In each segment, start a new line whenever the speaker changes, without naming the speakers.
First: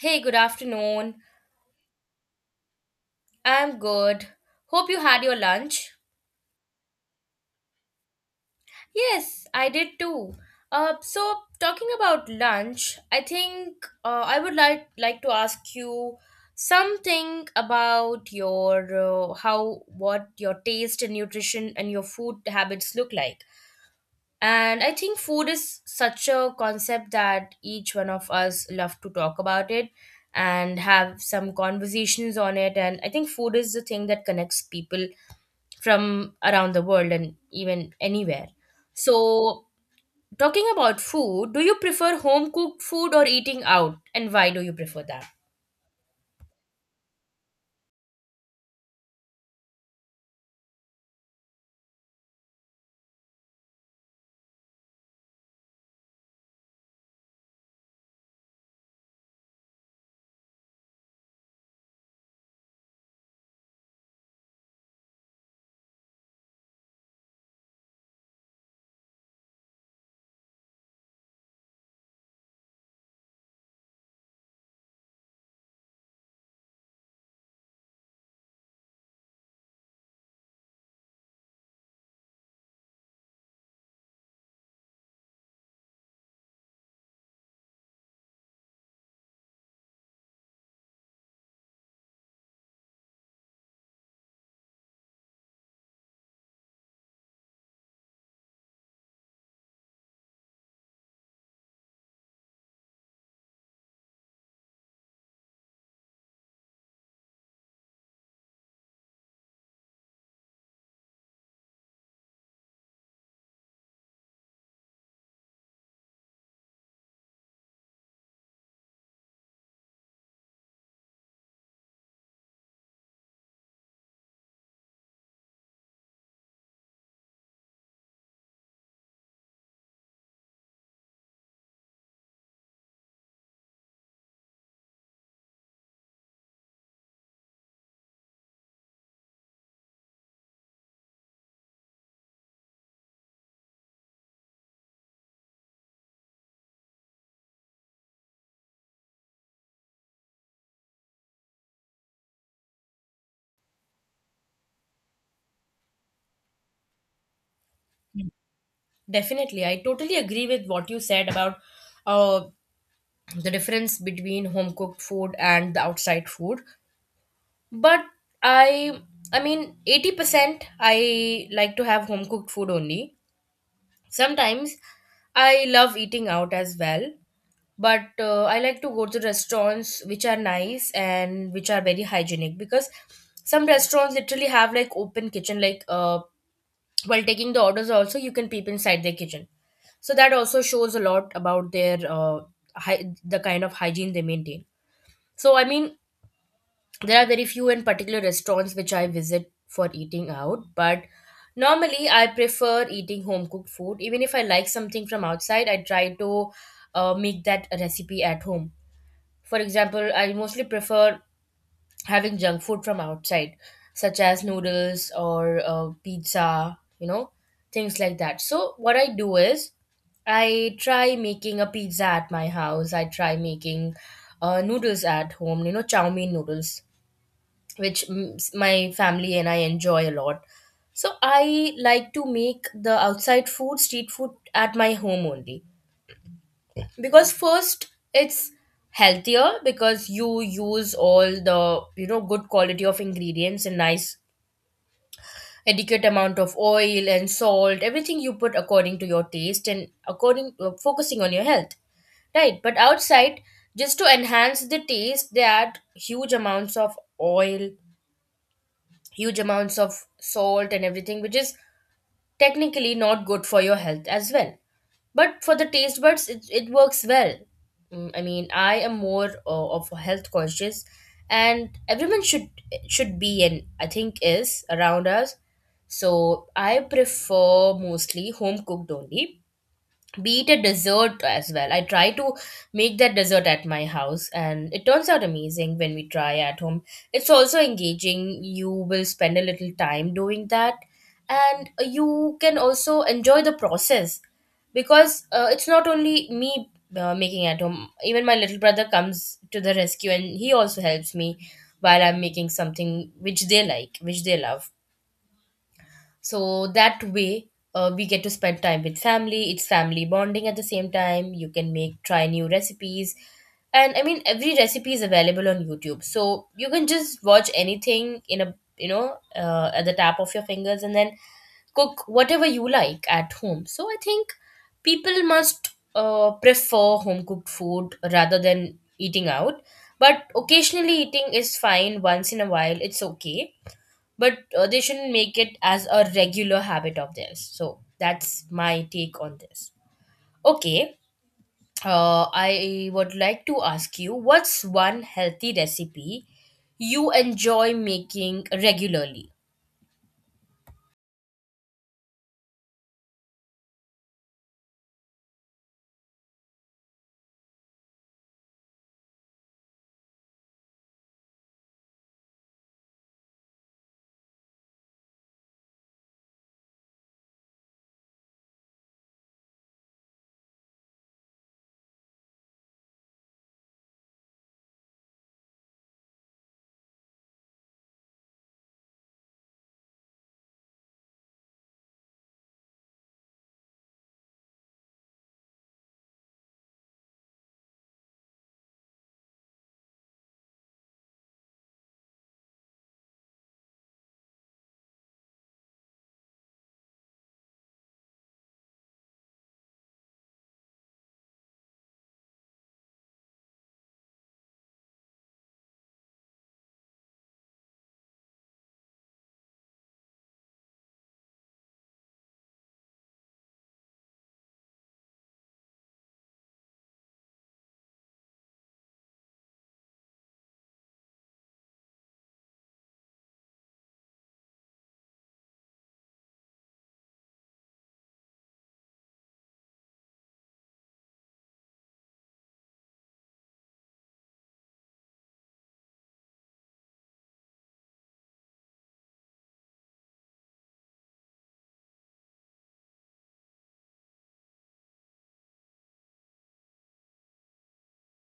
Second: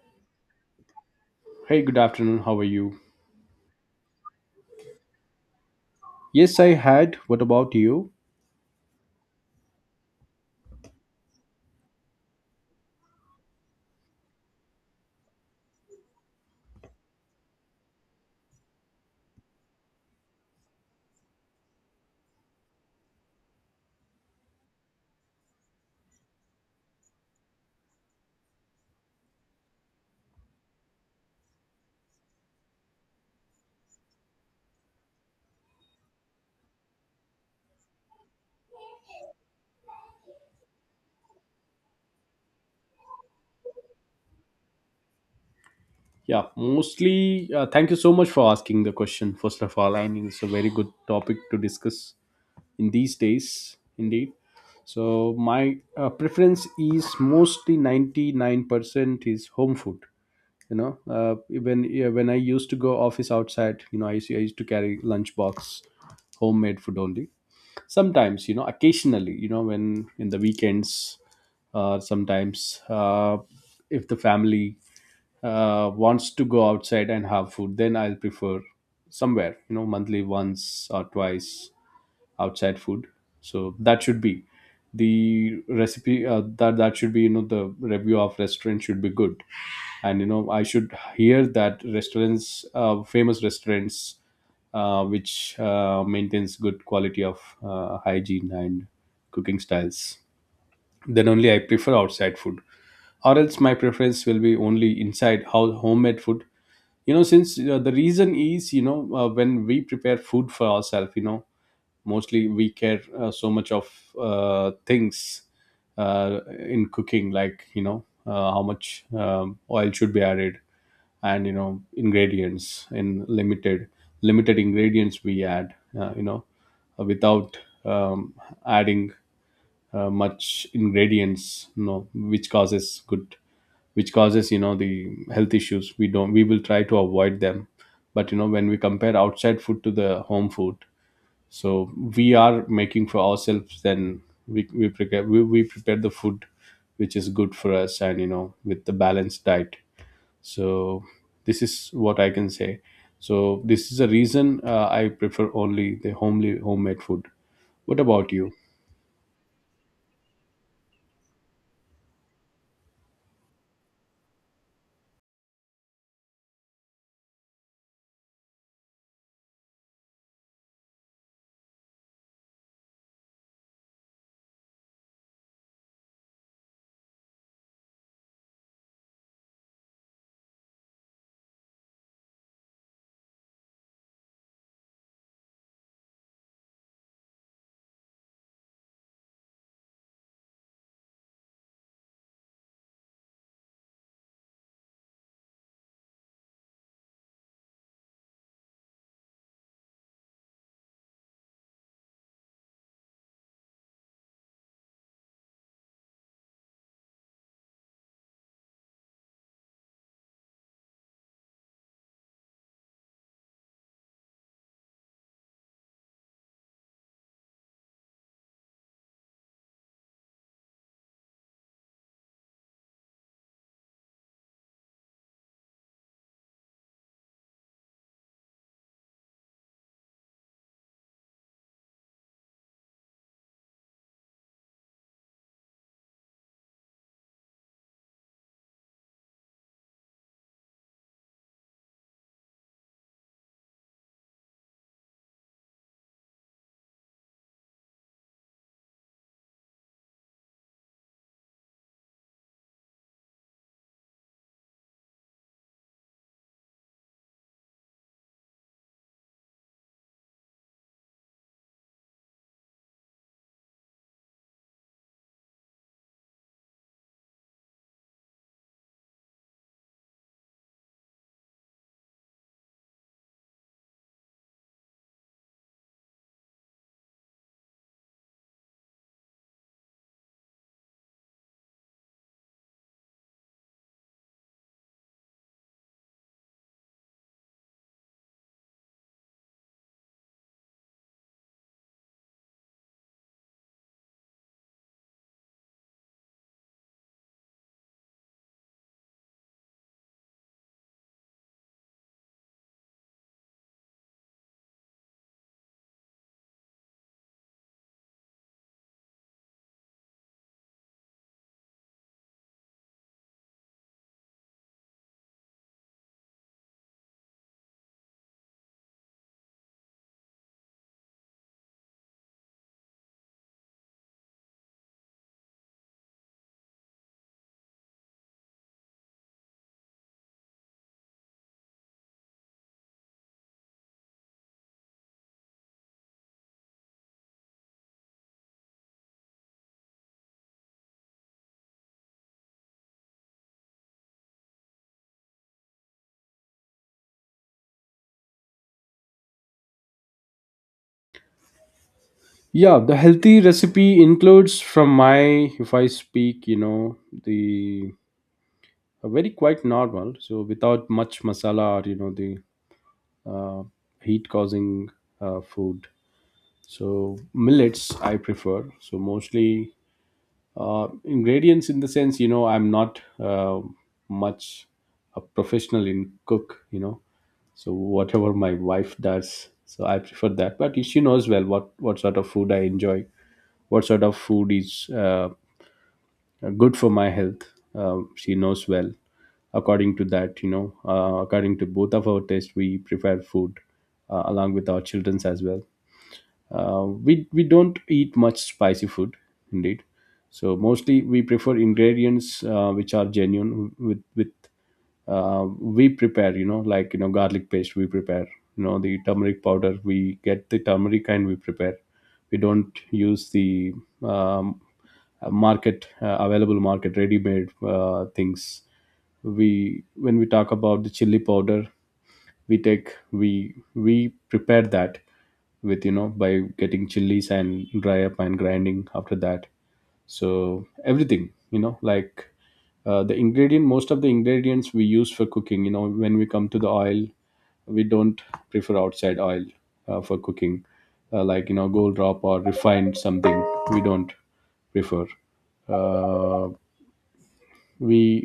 Hey, good afternoon.
Hey, good afternoon. How are you?
I'm good. Hope you had your lunch.
Yes, I had. What about you?
Yes, I did too. So talking about lunch, I think I would like to ask you something about your how what your taste and nutrition and your food habits look like. And I think food is such a concept that each one of us love to talk about it and have some conversations on it. And I think food is the thing that connects people from around the world and even anywhere. So, talking about food, do you prefer home cooked food or eating out? And why do you prefer that?
Yeah, mostly. Thank you so much for asking the question, first of all. I mean, it's a very good topic to discuss in these days, indeed. So, my preference is mostly 99% is home food. You know, uh, yeah, when I used to go office outside, you know, I used to carry lunch box, homemade food only. Sometimes, you know, occasionally, you know, when in the weekends, sometimes, if the family wants to go outside and have food, then I'll prefer somewhere, you know, monthly once or twice outside food. So that should be the recipe, that that should be, you know, the review of restaurant should be good, and you know, I should hear that restaurants, famous restaurants, which maintains good quality of hygiene and cooking styles, then only I prefer outside food. Or else my preference will be only inside how homemade food, you know. Since, the reason is, you know, when we prepare food for ourselves, you know, mostly we care so much of things in cooking, like you know, how much oil should be added, and you know, ingredients in limited, limited ingredients we add, uh, you know without um, adding much ingredients, you know, which causes good, which causes, you know, the health issues we don't, we will try to avoid them. But you know, when we compare outside food to the home food, so we are making for ourselves, then we prepare the food which is good for us, and you know, with the balanced diet. So this is what I can say. So this is the reason I prefer only the homely homemade food. What about you?
Definitely, I totally agree with what you said about uh, the difference between home cooked food and the outside food. But I, I mean, 80% I like to have home cooked food only. Sometimes I love eating out as well, but I like to go to restaurants which are nice and which are very hygienic, because some restaurants literally have like open kitchen, like while taking the orders also you can peep inside their kitchen, so that also shows a lot about their the kind of hygiene they maintain. So I mean, there are very few and particular restaurants which I visit for eating out, but normally I prefer eating home cooked food. Even if I like something from outside, I try to make that recipe at home. For example, I mostly prefer having junk food from outside, such as noodles or pizza, you know, things like that. So, what I do is I try making a pizza at my house, I try making noodles at home, you know, chow mein noodles, which my family and I enjoy a lot. So, I like to make the outside food, street food at my home only, because first it's healthier, because you use all the, you know, good quality of ingredients, and nice adequate amount of oil and salt, everything you put according to your taste and according, focusing on your health, right? But outside, just to enhance the taste, they add huge amounts of oil, huge amounts of salt and everything, which is technically not good for your health as well. But for the taste buds, it works well. Mm, I mean, I am more of a health conscious, and everyone should be, and I think is around us. So I prefer mostly home cooked only, be it a dessert as well. I try to make that dessert at my house and it turns out amazing when we try at home. It's also engaging. You will spend a little time doing that and you can also enjoy the process, because it's not only me making at home. Even my little brother comes to the rescue and he also helps me while I'm making something which they like, which they love. So that way, we get to spend time with family. It's family bonding. At the same time, you can make, try new recipes. And I mean, every recipe is available on YouTube, so you can just watch anything in a, you know, at the tap of your fingers, and then cook whatever you like at home. So I think people must prefer home cooked food rather than eating out. But occasionally eating is fine, once in a while it's okay, but they shouldn't make it as a regular habit of theirs. So that's my take on this. Okay, I would like to ask you, what's one healthy recipe you enjoy making regularly?
Yeah, the healthy recipe includes from my, if I speak, you know, the, a very quite normal, so without much masala or you know, the uh, heat causing food. So millets I prefer. So mostly ingredients, in the sense, you know, I'm not much a professional in cook, you know. So whatever my wife does, so I prefer that, but she knows well what sort of food I enjoy, what sort of food is good for my health, she knows well. According to that, you know, according to both of our taste, we prepare food, along with our children's as well. We don't eat much spicy food, indeed. So mostly we prefer ingredients which are genuine, with we prepare. You know, like you know, garlic paste we prepare. You know, the turmeric powder, we get the turmeric and we prepare. We don't use the um, market, available market ready made things. We, when we talk about the chili powder, we take we prepare that with, you know, by getting chilies and dry up and grinding after that. So everything, you know, like the ingredient, most of the ingredients we use for cooking, you know, when we come to the oil, we don't prefer outside oil for cooking, like you know, gold drop or refined something, we don't prefer. uh, we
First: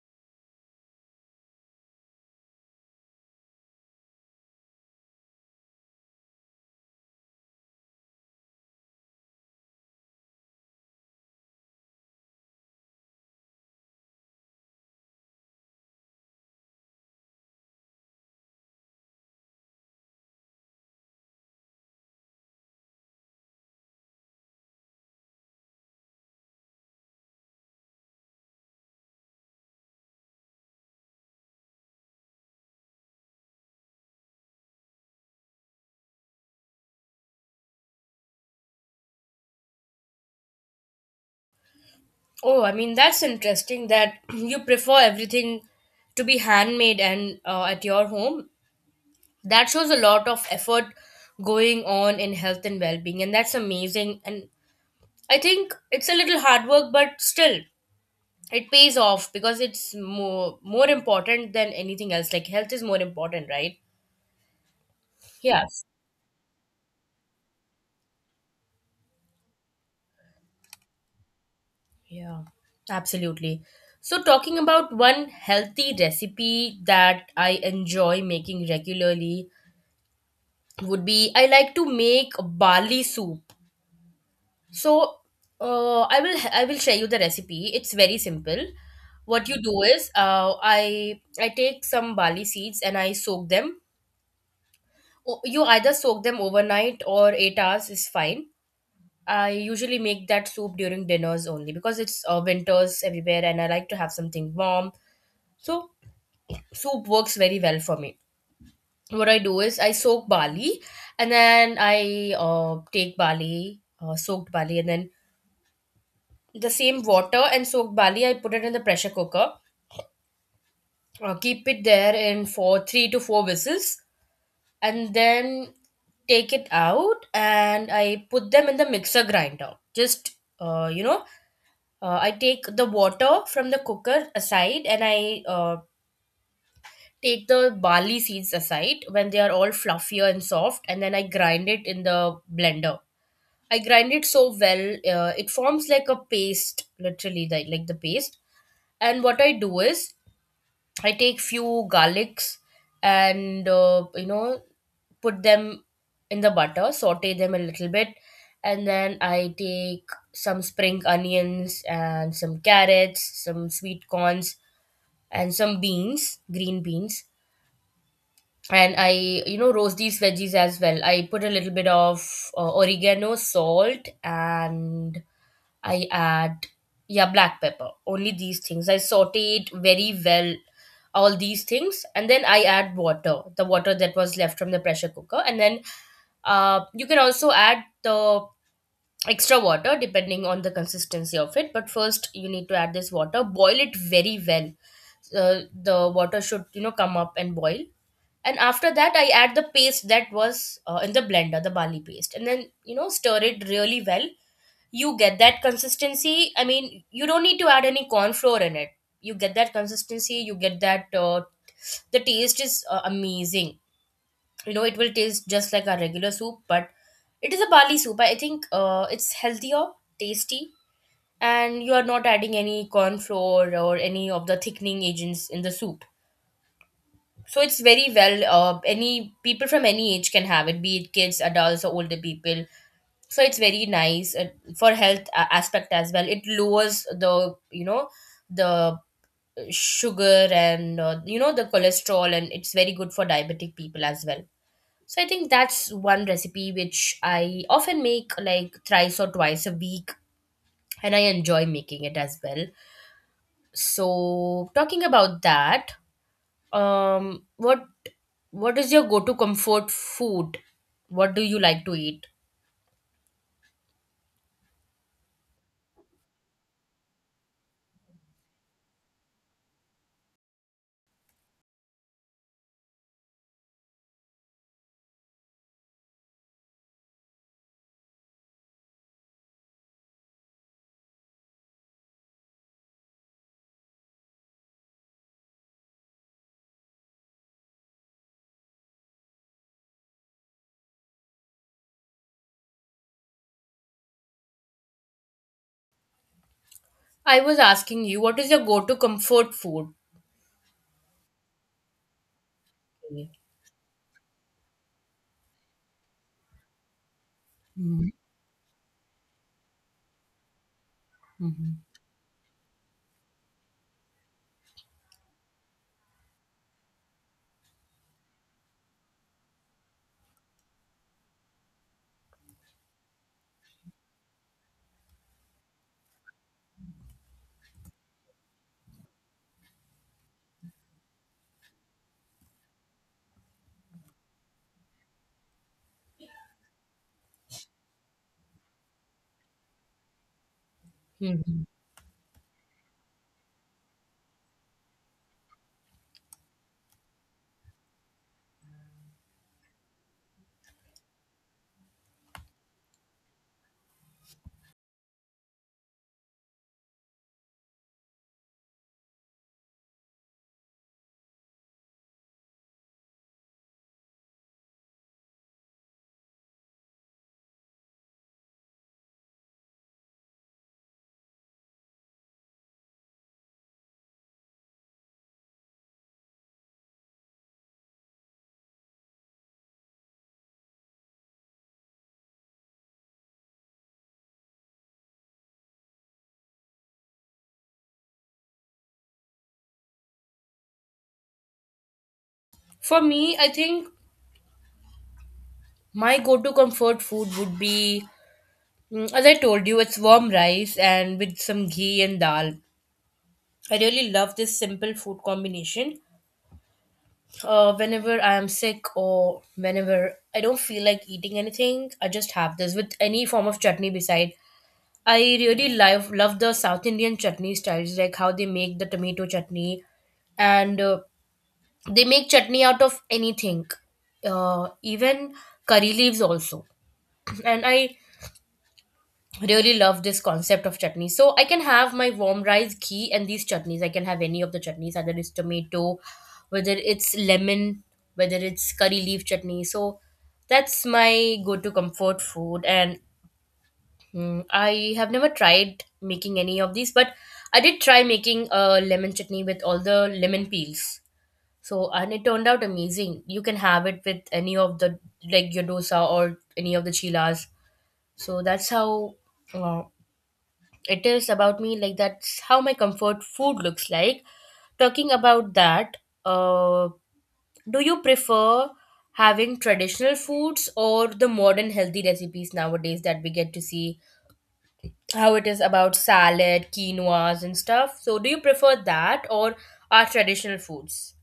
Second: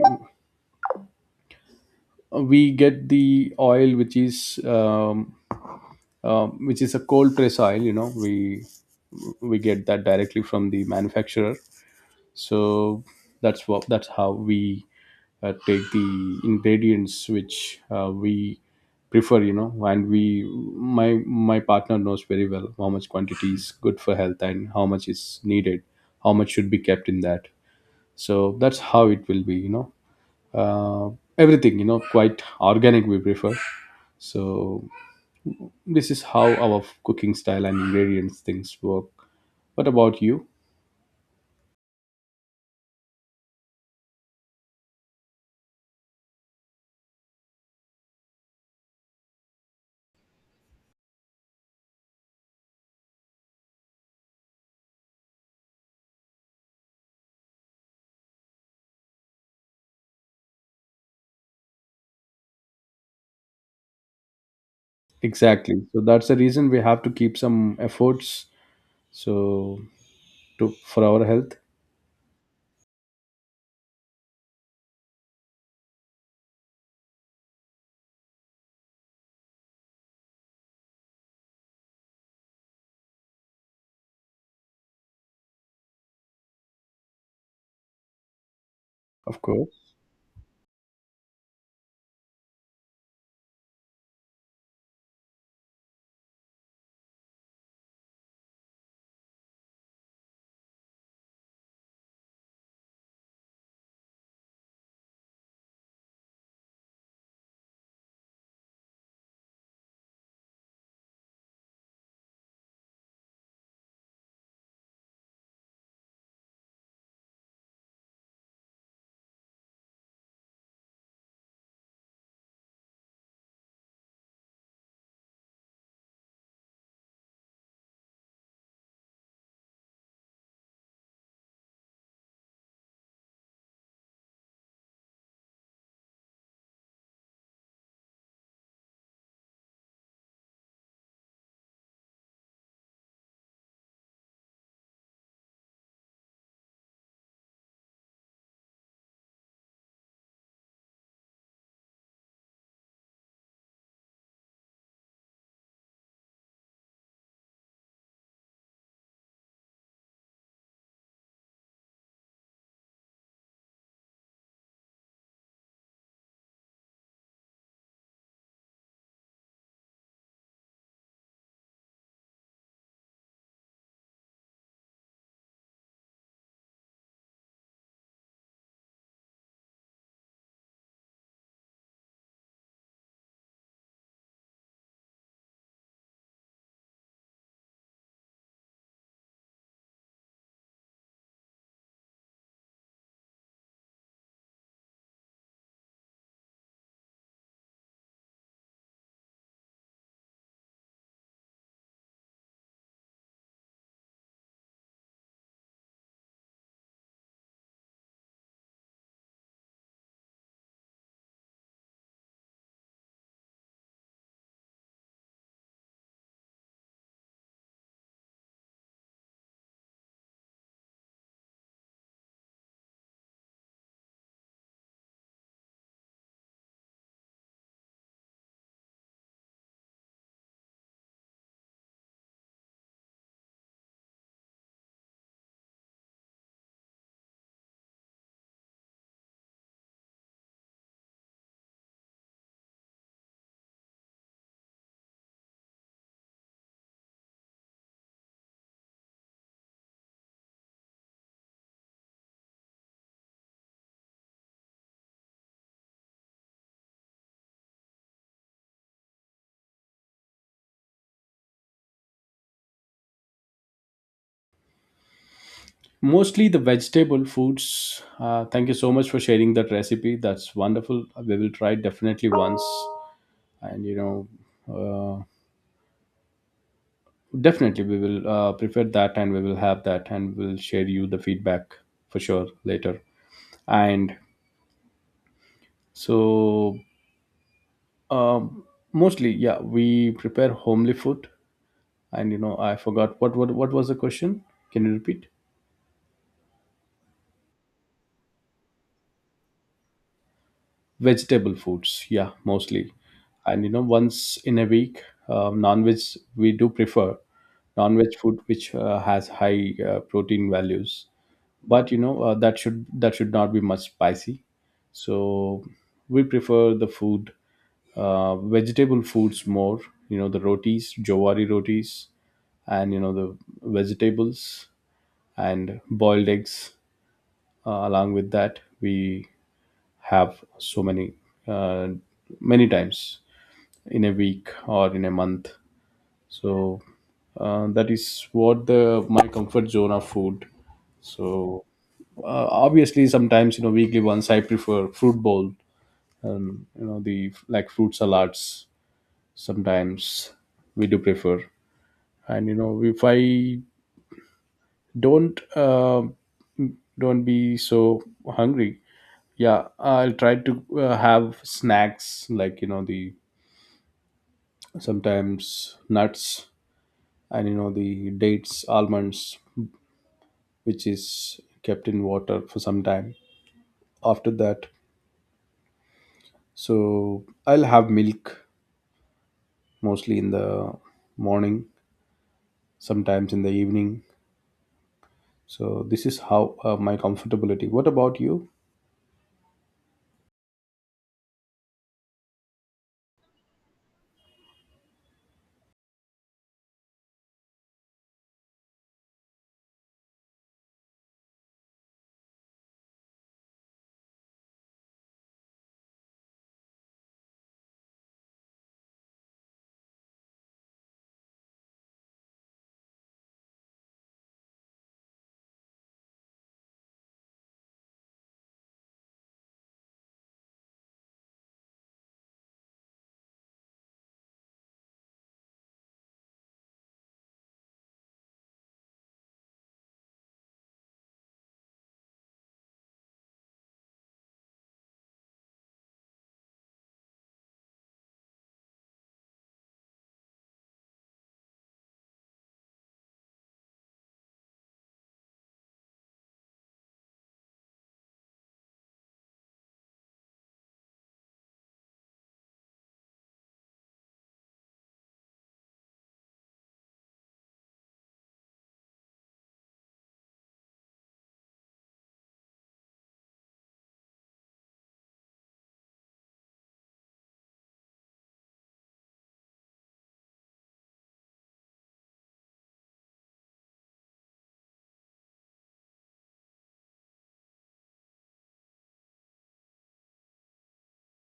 we get the oil which is a cold press oil, you know, we get that directly from the manufacturer. So that's how we take the ingredients which we prefer, you know. And we my my partner knows very well how much quantity is good for health and how much is needed, how much should be kept in that. So that's how it will be, you know. uh, Everything, you know, quite organic we prefer. So this is how our cooking style and ingredients things work. What about you?
Oh, I mean, that's interesting that you prefer everything to be handmade and at your home. That shows a lot of effort going on in health and well-being, and that's amazing. And I think it's a little hard work, but still it pays off, because it's more important than anything else. Like, health is more important, right? Yes.
Exactly, so that's the reason we have to keep some efforts. So, to for our health,
Yeah, absolutely. So, talking about one healthy recipe that I enjoy making regularly, would be, I like to make barley soup. So I will share you the recipe. It's very simple.
of
What you do
course.
is I take some barley seeds and I soak them. You either soak them overnight, or 8 hours is fine. I usually make that soup during dinners only, because it's winters everywhere and I like to have something warm. So soup works very well for me. What I do is I soak barley, and then I take barley, soaked barley, and then the same water and soaked barley, I put it in the pressure cooker, keep it there in for three to four whistles, and then take it out and I put them in the mixer grinder. Uh, you know, I take the water from the cooker aside, and I take the barley seeds aside when they are all fluffier and soft, and then I grind it in the blender. I grind it so well, it forms like a paste, literally, like the paste. And what I do is I take few garlics and, put them in the butter, saute them a little bit, and then I take some spring onions and some carrots, some sweet corns and some beans, green beans. And I, you know, roast these veggies as well. I put a little bit of oregano, salt, and I add, yeah, black pepper. Only these things. I saute it very well, all these things. And then I add water, the water that was left from the pressure cooker. And then you can also add the extra water depending on the consistency of it, but first you need to add this water, boil it very well. The water should, you know, come up and boil, and after that I add the paste that was in the blender, the barley paste, and then, you know, stir it really well. You get that consistency. I mean, you don't need to add any corn flour in it. You get that consistency, you get that, the taste is amazing. You know, it will taste just like a regular soup, but it is a barley soup. I think it's healthier, tasty, and you are not adding any corn flour or any of the thickening agents in the soup. So it's very well, any people from any age can have it, be it kids, adults, or older people. So it's very nice, for health aspect as well. It lowers the, you know, the sugar and the cholesterol, and it's very good for diabetic people as well. So I think that's one recipe which I often make, like thrice or twice a week, and I enjoy making it as well. So talking about that, um, what what is your go-to comfort food? What do you like to eat?
Mostly the vegetable foods. Thank you so much for sharing that recipe. That's wonderful. We will try definitely once, and you know, definitely we will prepare that, and we will have that, and we'll share you the feedback for sure later. And so, um, mostly, yeah, we prepare homely food. And you know, I forgot what was the question? Can you repeat?
I was asking you, what is your go-to comfort food?
Vegetable foods, yeah, mostly.
Mhm,
And you know, once in a week, non-veg we do prefer. Non-veg food which has high protein values.
mhm,
But you know, that should not be much spicy. So we prefer the food, vegetable foods more, you know, the rotis, jowari rotis, and you know, the vegetables and boiled eggs. Along with that, we have so many uh, many times in a week or in a month. So that is what the my comfort zone of food.
mhm.
So obviously, sometimes, you know, weekly once, I prefer fruit bowl. You know, the like fruit salads. Sometimes we do prefer, and you know, if I don't uh, don't be so hungry, yeah, I'll try to have snacks, like you know, the, sometimes nuts, and you know, the dates, almonds, which is kept in water for some time. After that, so I'll have milk, mostly in the morning, sometimes in the evening. So this is how my comfortability. What about you?
For me, I think my go-to comfort food would be, as I told you, it's warm rice and with some ghee and dal. I really love this simple food combination whenever I am sick or whenever I don't feel like eating anything, I just have this with any form of chutney beside. I really love the South Indian chutney styles, like how they make the tomato chutney, and they make chutney out of anything, even curry leaves also. And I really love this concept of chutney, so I can have my warm rice, ghee and these chutneys. I can have any of the chutneys, either it's tomato, whether it's lemon, whether it's curry leaf chutney. So that's my go-to comfort food. And I have never tried making any of these, but I did try making a lemon chutney with all the lemon peels. So and it turned out amazing. You can have it with any of the like your dosa or any of the chilas. So that's how uh, it is about me, like that's how my comfort food looks like. Talking about that, uh, do you prefer having traditional foods or the modern healthy recipes nowadays that we get to see, how it is about salad, quinoas and stuff? So do you prefer that or our traditional foods?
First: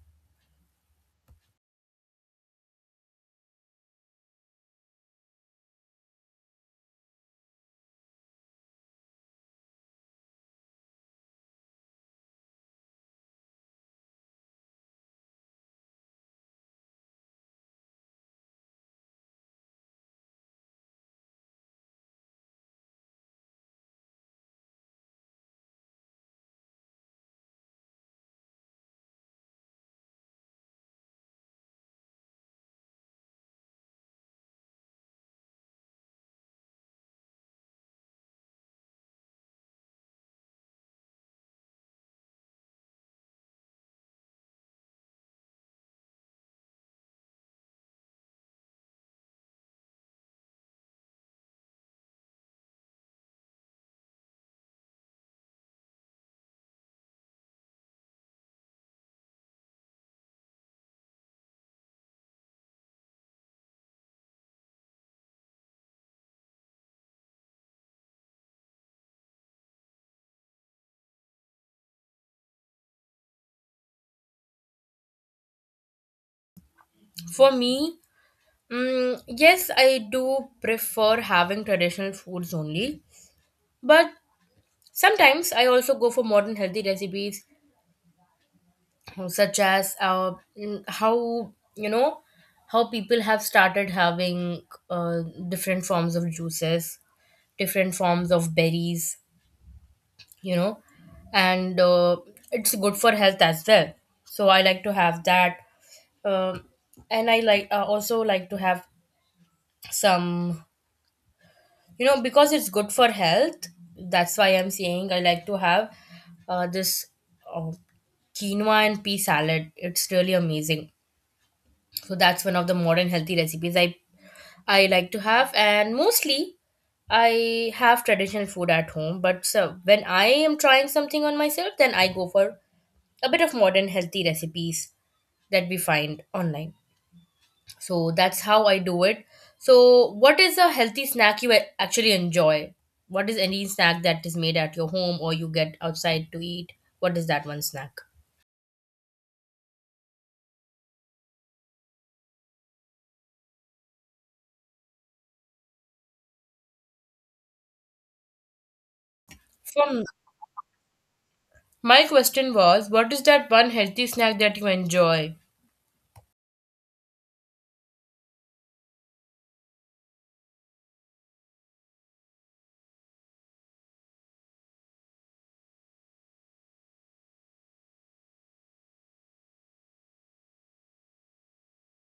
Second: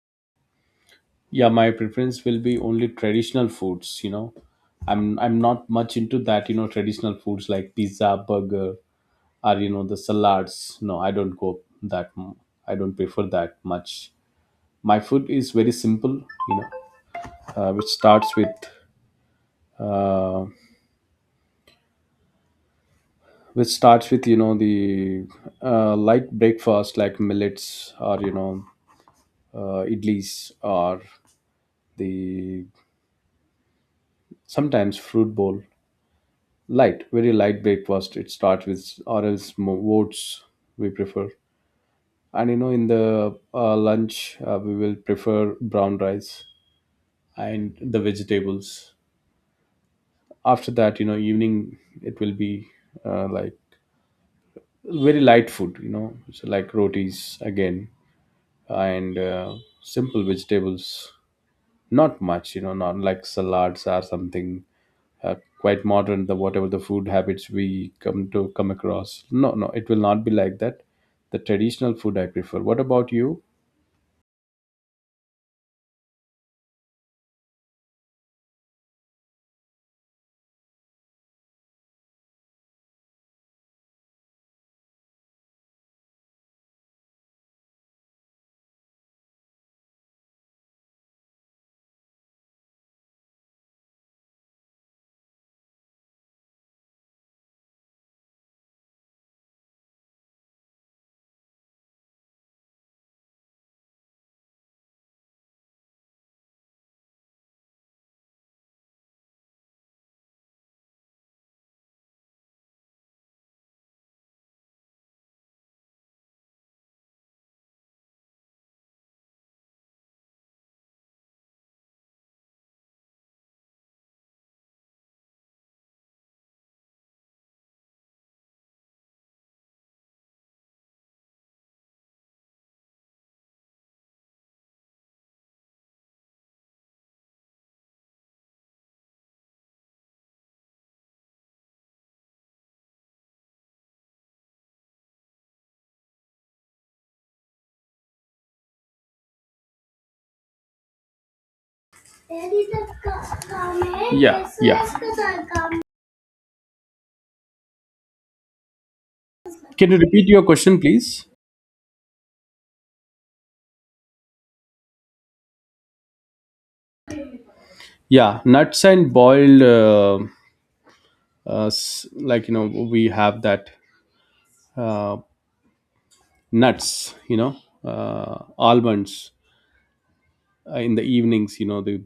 Yeah, my preference will be only traditional foods, you know. I'm not much into that, you know, traditional foods like pizza, burger, or you know, the salads. No, I don't go that. I don't prefer that much. My food is very simple, you know, uh, which starts with uh, which starts with, you know, the light breakfast like millets or you know, idlis or the sometimes fruit bowl, light, very light breakfast it starts with. Or else oats we prefer. And you know, in the lunch, we will prefer brown rice and the vegetables. After that, you know, evening it will be like very light food, you know, so like rotis again and simple vegetables. Not much, you know, not like salads or something uh, quite modern. The, whatever the food habits we come across. No, no, it will not be like that. The traditional food I prefer. What about you?
For me, yes, I do prefer having traditional foods only, but sometimes I also go for modern healthy recipes, such as how how people have started having uh, different forms of juices, different forms of berries, you know. And it's good for health as well, so I like to have that. um, and I like also like to have some, you know, because it's good for health, that's why I'm saying I like to have this uh, quinoa and pea salad. It's really amazing. So that's one of the modern healthy recipes I like to have, and mostly I have traditional food at home, but so when I am trying something on myself, then I go for a bit of modern healthy recipes that we find online. So that's how I do it. So what is a healthy snack you actually enjoy? What is any snack that is made at your home or you get outside to eat? What is that one snack
Yeah, yeah. Can you
from?
repeat your question, please?
My question was, what is that one healthy snack that you enjoy?
Yeah, nuts and boiled, like, you know, we have that uh, nuts, you know, almonds. In the evenings, you know, the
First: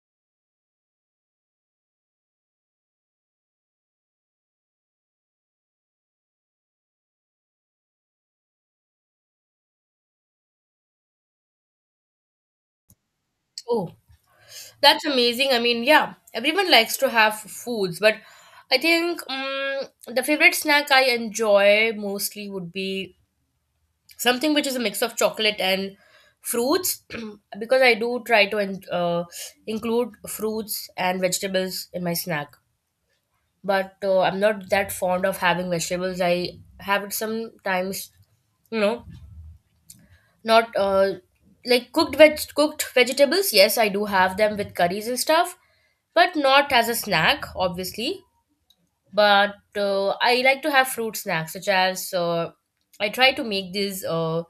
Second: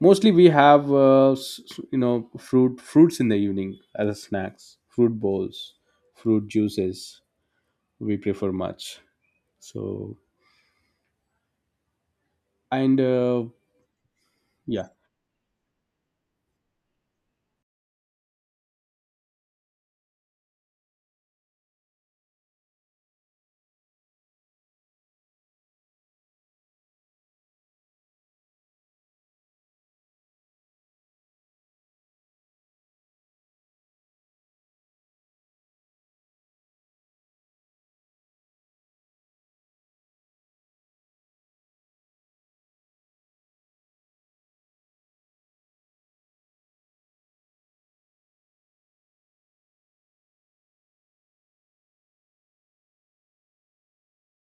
mostly we have you know, fruits in the evening as a snacks, fruit bowls, fruit juices, we prefer much. So and
Oh,
yeah.
that's amazing. I mean, yeah, everyone likes to have foods, but I think the favorite snack I enjoy mostly would be something which is a mix of chocolate and fruits. Because I do try to include fruits and vegetables in my snack. But I'm not that fond of having vegetables. I have it sometimes, you know, not like cooked vegetables. Yes, I do have them with curries and stuff, but not as a snack obviously. But I like to have fruit snacks such as, I try to make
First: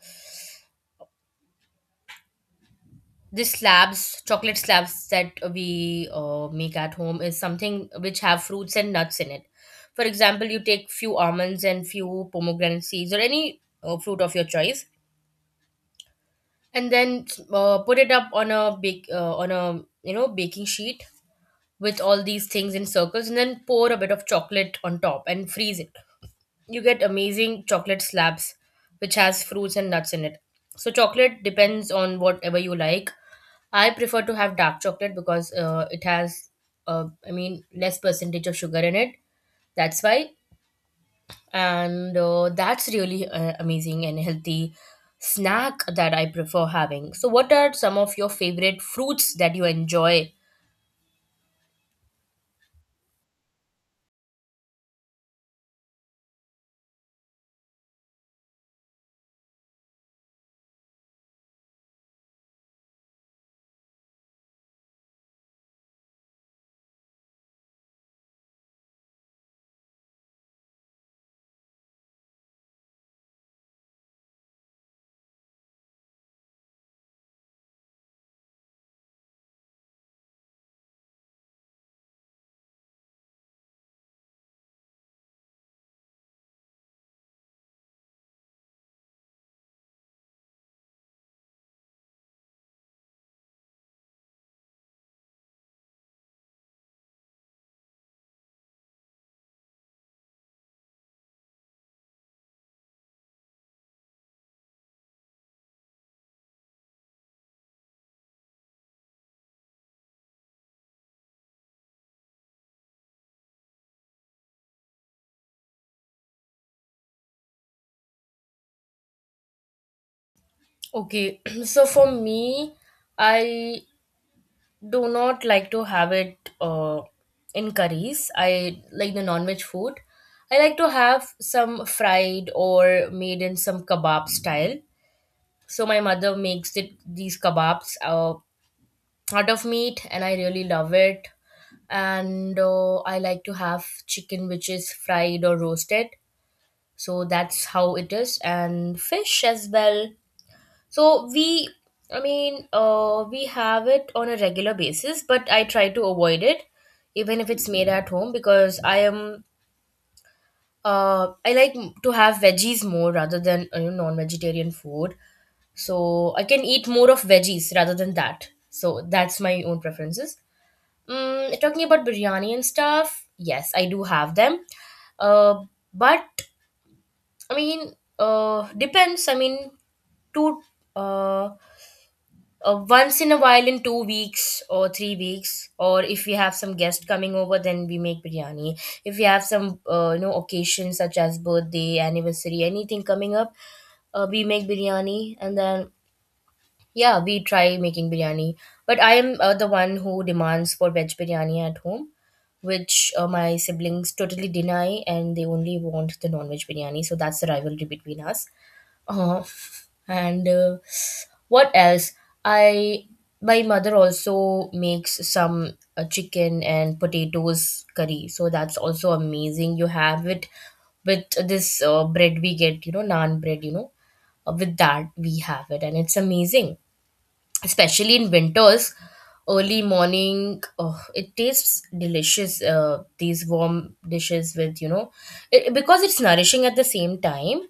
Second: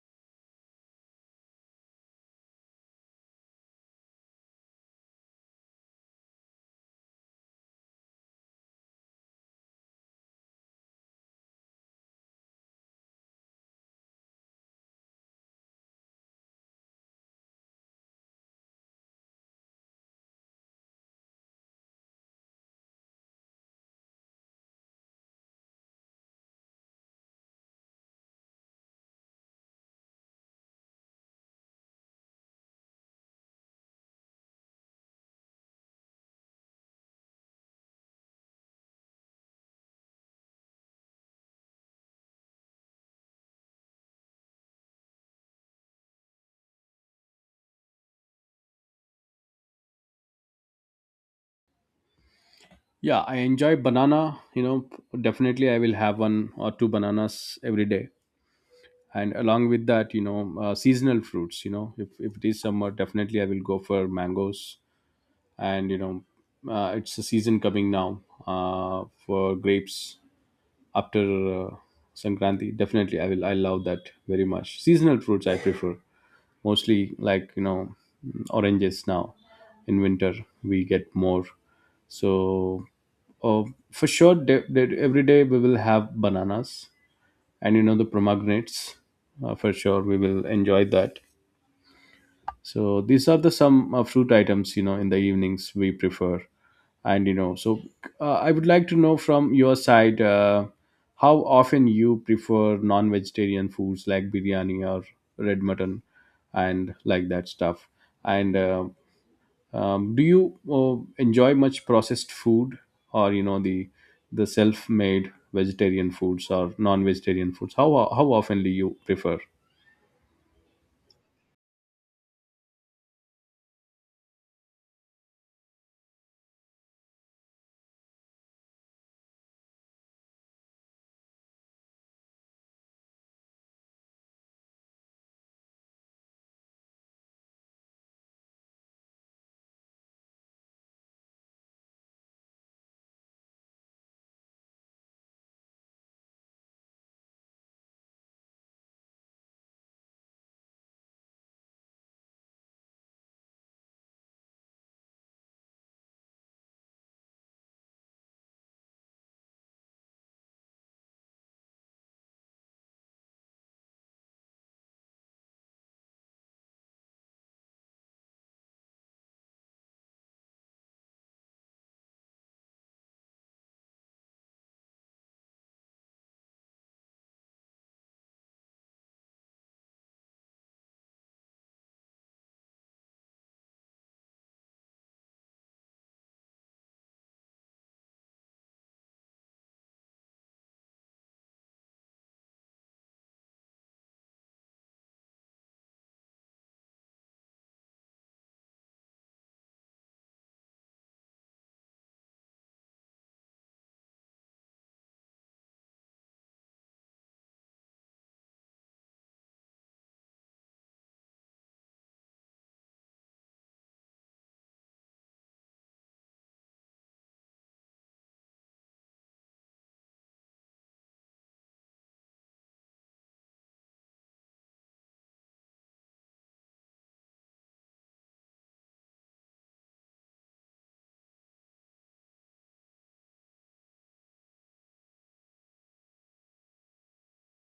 these slabs chocolate slabs that we make at home, is something which have fruits and nuts in it. For example, you take few almonds and few pomegranate seeds or any fruit of your choice, and then put it up on a bake on a, you know, baking sheet with all these things in circles, and then pour a bit of chocolate on top and freeze it. You get amazing chocolate slabs which has fruits and nuts in it. So chocolate depends on whatever you like. I prefer to have dark chocolate because it has, I mean, less percentage of sugar in it. That's why. And that's really amazing and healthy snack that I prefer having. So what are some of your favorite fruits that you enjoy?
Yeah, I enjoy banana, you know. Definitely, I will have one or two bananas every day. And along with that, you know, seasonal fruits, you know, if it is summer, definitely I will go for mangoes. And you know, it's a season coming now, for grapes after, Sankranti. Definitely, I will. I love that very much. Seasonal fruits I prefer mostly, like you know, mm, oranges now. In winter, we get more. So, uh, for sure, every day we will have bananas, and you know, the pomegranates. For sure, we will enjoy that. So these are the some fruit items, you know, in the evenings we prefer. And you know, so I would like to know from your side, how often you prefer non-vegetarian foods like biryani or red mutton and like that stuff. And do you enjoy much processed food, or you know, the self-made vegetarian foods or non-vegetarian foods, how often do you prefer?
Okay, so for me, I do not like to have it in curries. I like the non-veg food. I like to have some fried or made in some kebab style. So my mother makes it these kebabs out of meat, and I really love it. And I like to have chicken which is fried or roasted. So that's how it is, and fish as well. So we, I mean, we have it on a regular basis, but I try to avoid it, even if it's made at home, because I am, I like to have veggies more rather than you know, non-vegetarian food. So I can eat more of veggies rather than that. So that's my own preferences. Mm, talking about biryani and stuff, yes, I do have them. Uh, but I mean, depends. I mean, two. Uh, once in a while in 2 weeks or 3 weeks, or if we have some guest coming over, then we make biryani. If we have some you know, occasion such as birthday, anniversary, anything coming up, we make biryani. And then, yeah, we try making biryani. But I am the one who demands for veg biryani at home, which my siblings totally deny, and they only want the non-veg biryani. So that's the rivalry between us. Uh, and What else? I My mother also makes some chicken and potatoes curry, so that's also amazing. You have it with this bread we get, you know, naan bread, you know, with that we have it, and it's amazing, especially in winters, early morning. Oh, it tastes delicious, these warm dishes with, you know, it, because it's nourishing at the same time.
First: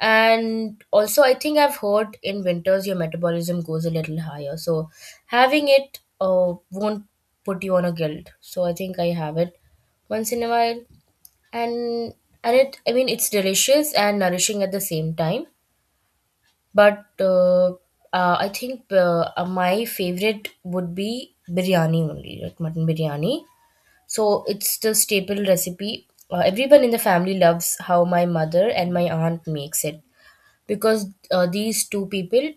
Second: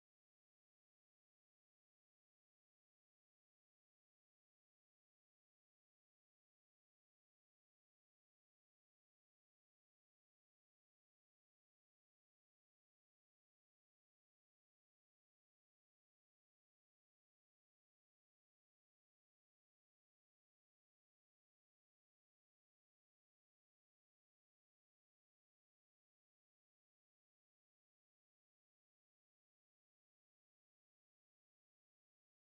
And also I think I've heard in winters your metabolism goes a little higher, so having it won't put you on a guilt. So I think I have it once in a while. And and it, I mean, it's delicious and nourishing at the same time. But I think, my favorite would be biryani only, like mutton biryani. So it's the staple recipe. Everyone in the family loves how my mother and my aunt makes it, because these two people,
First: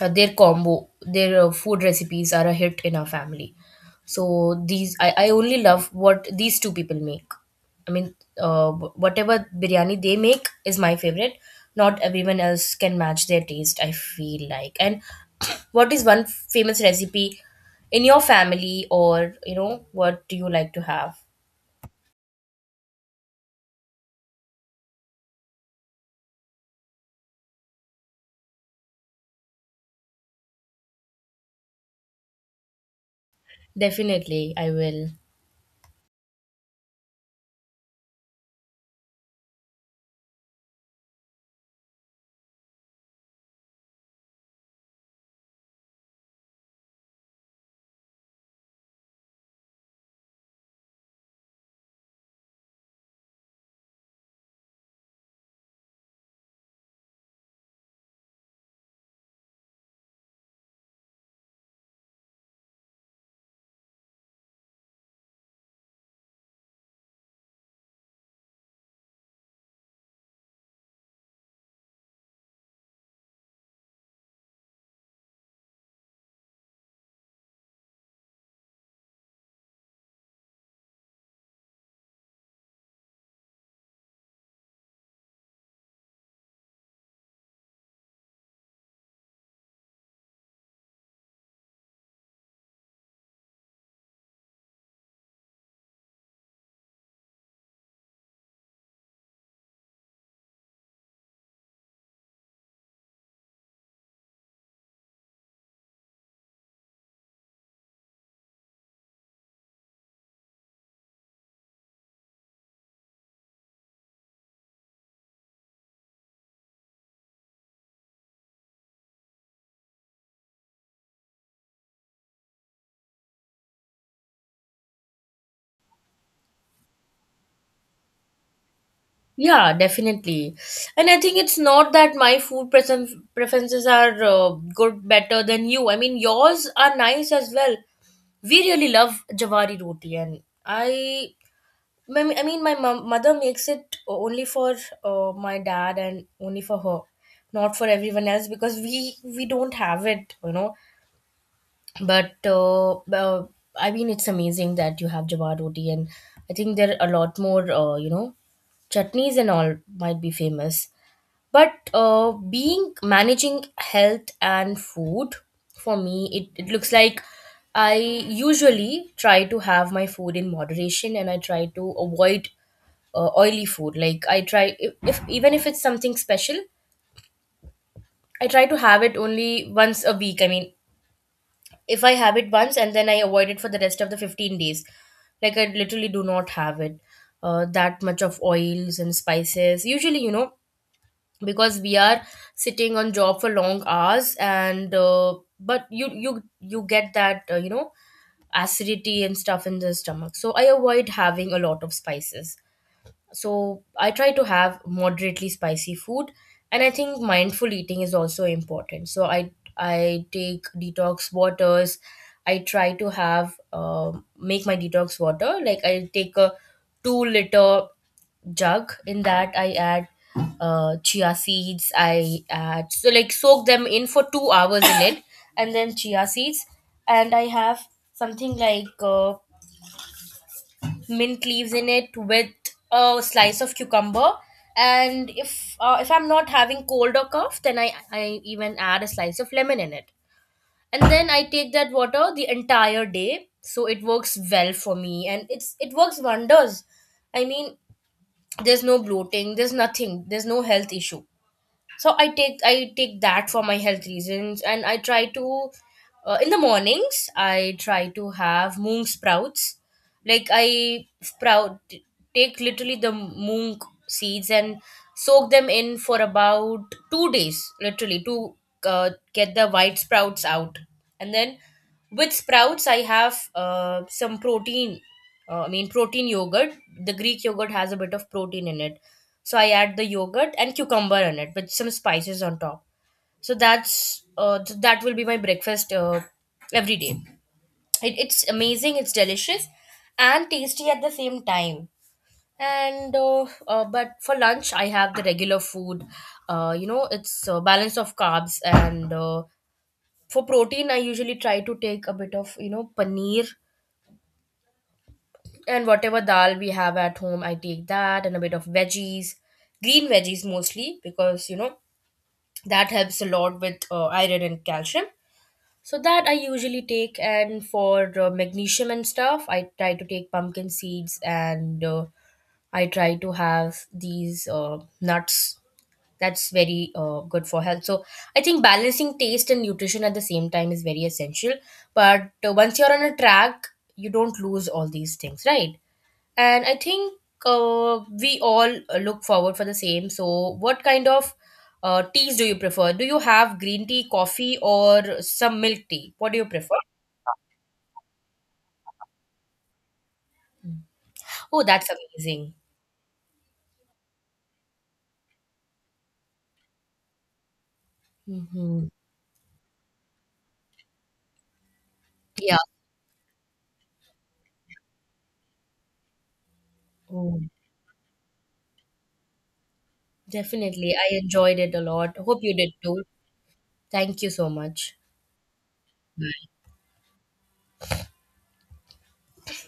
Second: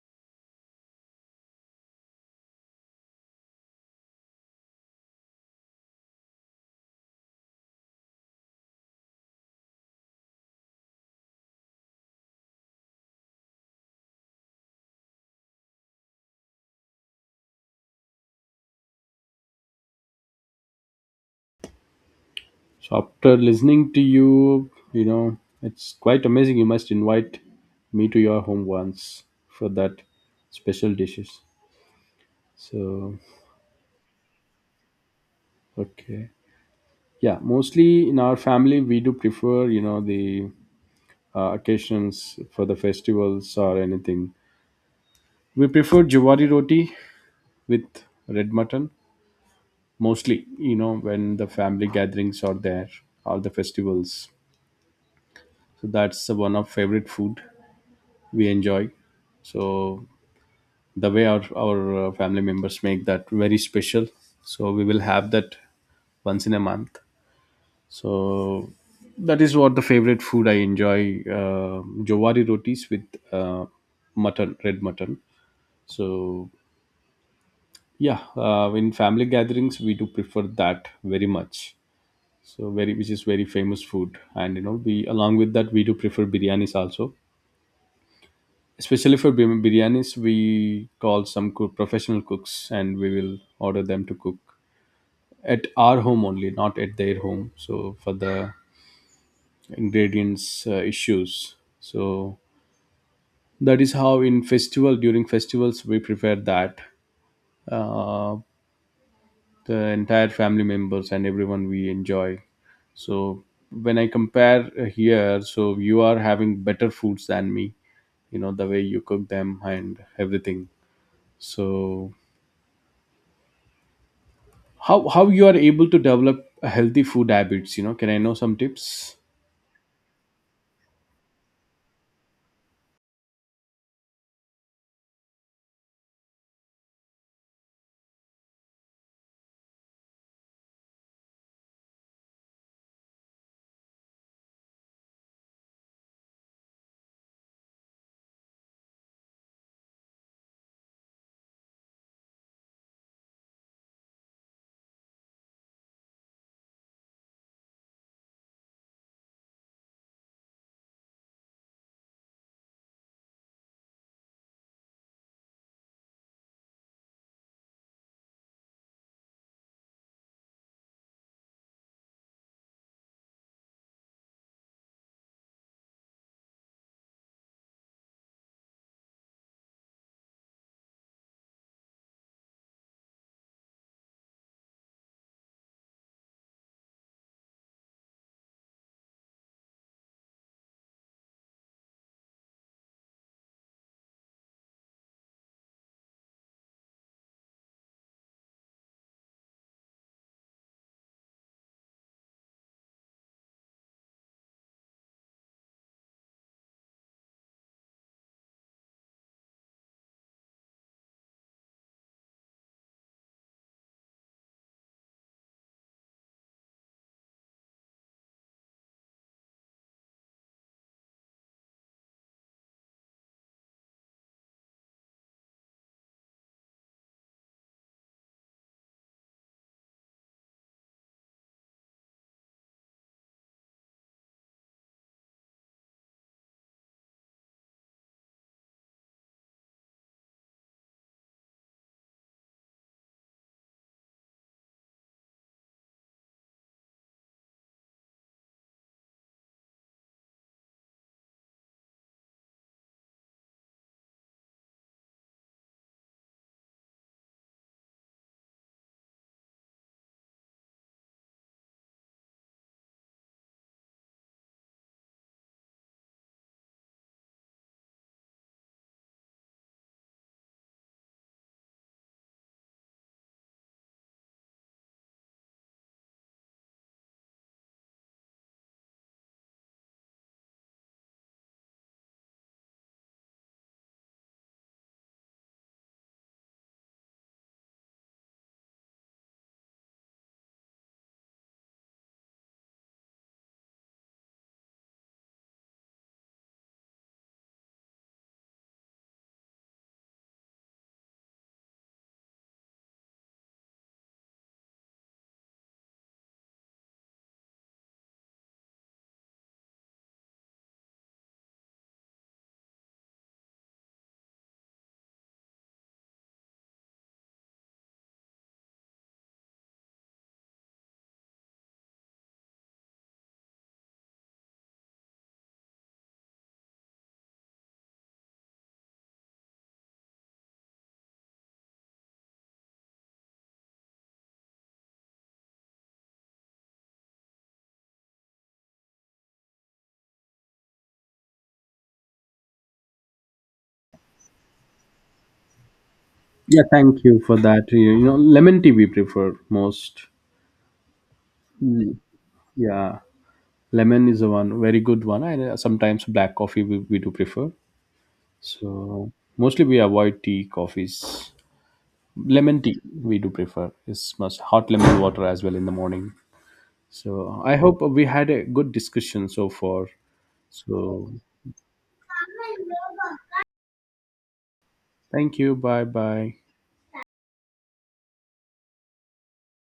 their combo their food recipes are a hit in our family. So these, I only love what these two people make. I mean, whatever biryani they make is my favorite. Not everyone else can match their taste, I feel like. And what is one famous recipe in your family, or you know, what do you like to have?
So after listening to you, you know, it's quite amazing. You must invite me to your home once for that special dishes. So
Definitely I will.
okay, yeah. Mostly in our family, we do prefer, you know, the occasions for the festivals or anything. We prefer jawari roti with red mutton mostly. You know, when the family gatherings are there or the festivals. So that's the one of favorite food we enjoy. So the way our family members make that very special, so we will have that once in a month. So that is what the favorite food I enjoy, uh, jowari rotis with mutton, red mutton. So yeah, in family gatherings we do prefer that very much. So very, which is very famous food. And you know, we, along with that, we do prefer biryanis also. Especially for biryanis, we call some cook, professional cooks, and we will order them to cook at our home only, not at their home, so for the ingredients issues. So that is how in festival, during festivals, we prepare that. uh, the entire family members and everyone we enjoy. So when I compare here, so you are having better foods than me, you know, the way you cook them and everything. So how you are able to develop a healthy food habits, you know, can I know some tips?
Yeah, definitely. And I think it's not that my food preferences are good, better than you. I mean, yours are nice as well. We really love Jawari roti, and mother makes it only for my dad and only for her, not for everyone else, because we don't have it, you know. But I mean, it's amazing that you have Jawari roti. And I think there are a lot more, you know, chutneys and all might be famous. But being managing health and food, for me it looks like I usually try to have my food in moderation, and I try to avoid oily food. Like I try, if even if it's something special, I try to have it only once a week. I mean, if I have it once, and then I avoid it for the rest of the 15 days. Like I literally do not have it that much of oils and spices usually, you know, because we are sitting on job for long hours. And but you get that, you know, acidity and stuff in the stomach, so I avoid having a lot of spices. So I try to have moderately spicy food. And I think mindful eating is also important. So I take detox waters. I try to have, make my detox water, like I take a 2-liter jug. In that I add chia seeds. I add, so like soak them in for 2 hours in it, and then chia seeds. And I have something like mint leaves in it with a slice of cucumber. And if I'm not having cold or cough, then I even add a slice of lemon in it. And then I take that water the entire day, so it works well for me. And it works wonders. I mean, there's no bloating, there's nothing, there's no health issue. So I take that for my health reasons. And I try to, in the mornings I try to have moong sprouts. Like I sprout, take literally the moong seeds, and soak them in for about 2 days, literally to get the white sprouts out. And then with sprouts, I have some protein. I mean, protein yogurt. The Greek yogurt has a bit of protein in it, so I add the yogurt and cucumber in it with some spices on top. So that's that will be my breakfast every day. It's amazing. It's delicious and tasty at the same time. And but for lunch, I have the regular food. You know, it's balance of carbs. And for protein, I usually try to take a bit of, you know, paneer and whatever dal we have at home. I take that and a bit of veggies, green veggies mostly, because, you know, that helps a lot with iron and calcium. So that I usually take. And for magnesium and stuff, I try to take pumpkin seeds. And I try to have these nuts. That's very good for health. So I think balancing taste and nutrition at the same time is very essential. But once you're on a track, you don't lose all these things, right? And I think we all look forward for the same. So what kind of teas do you prefer? Do you have green tea, coffee, or some milk tea? What do you
Yeah,
prefer?
thank you for that. You know, lemon tea we prefer most.
Mm. Oh, that's amazing.
Yeah, lemon is the one very good one. And sometimes black coffee we do prefer.
Hmm.
So mostly we avoid tea, coffees.
Yeah.
Lemon tea we do prefer. It's must hot lemon water as well in the morning.
Oh,
So I hope we had a good discussion so far.
definitely, I
So
enjoyed it a lot. Hope you did too. Thank you so much.
thank you. Bye bye.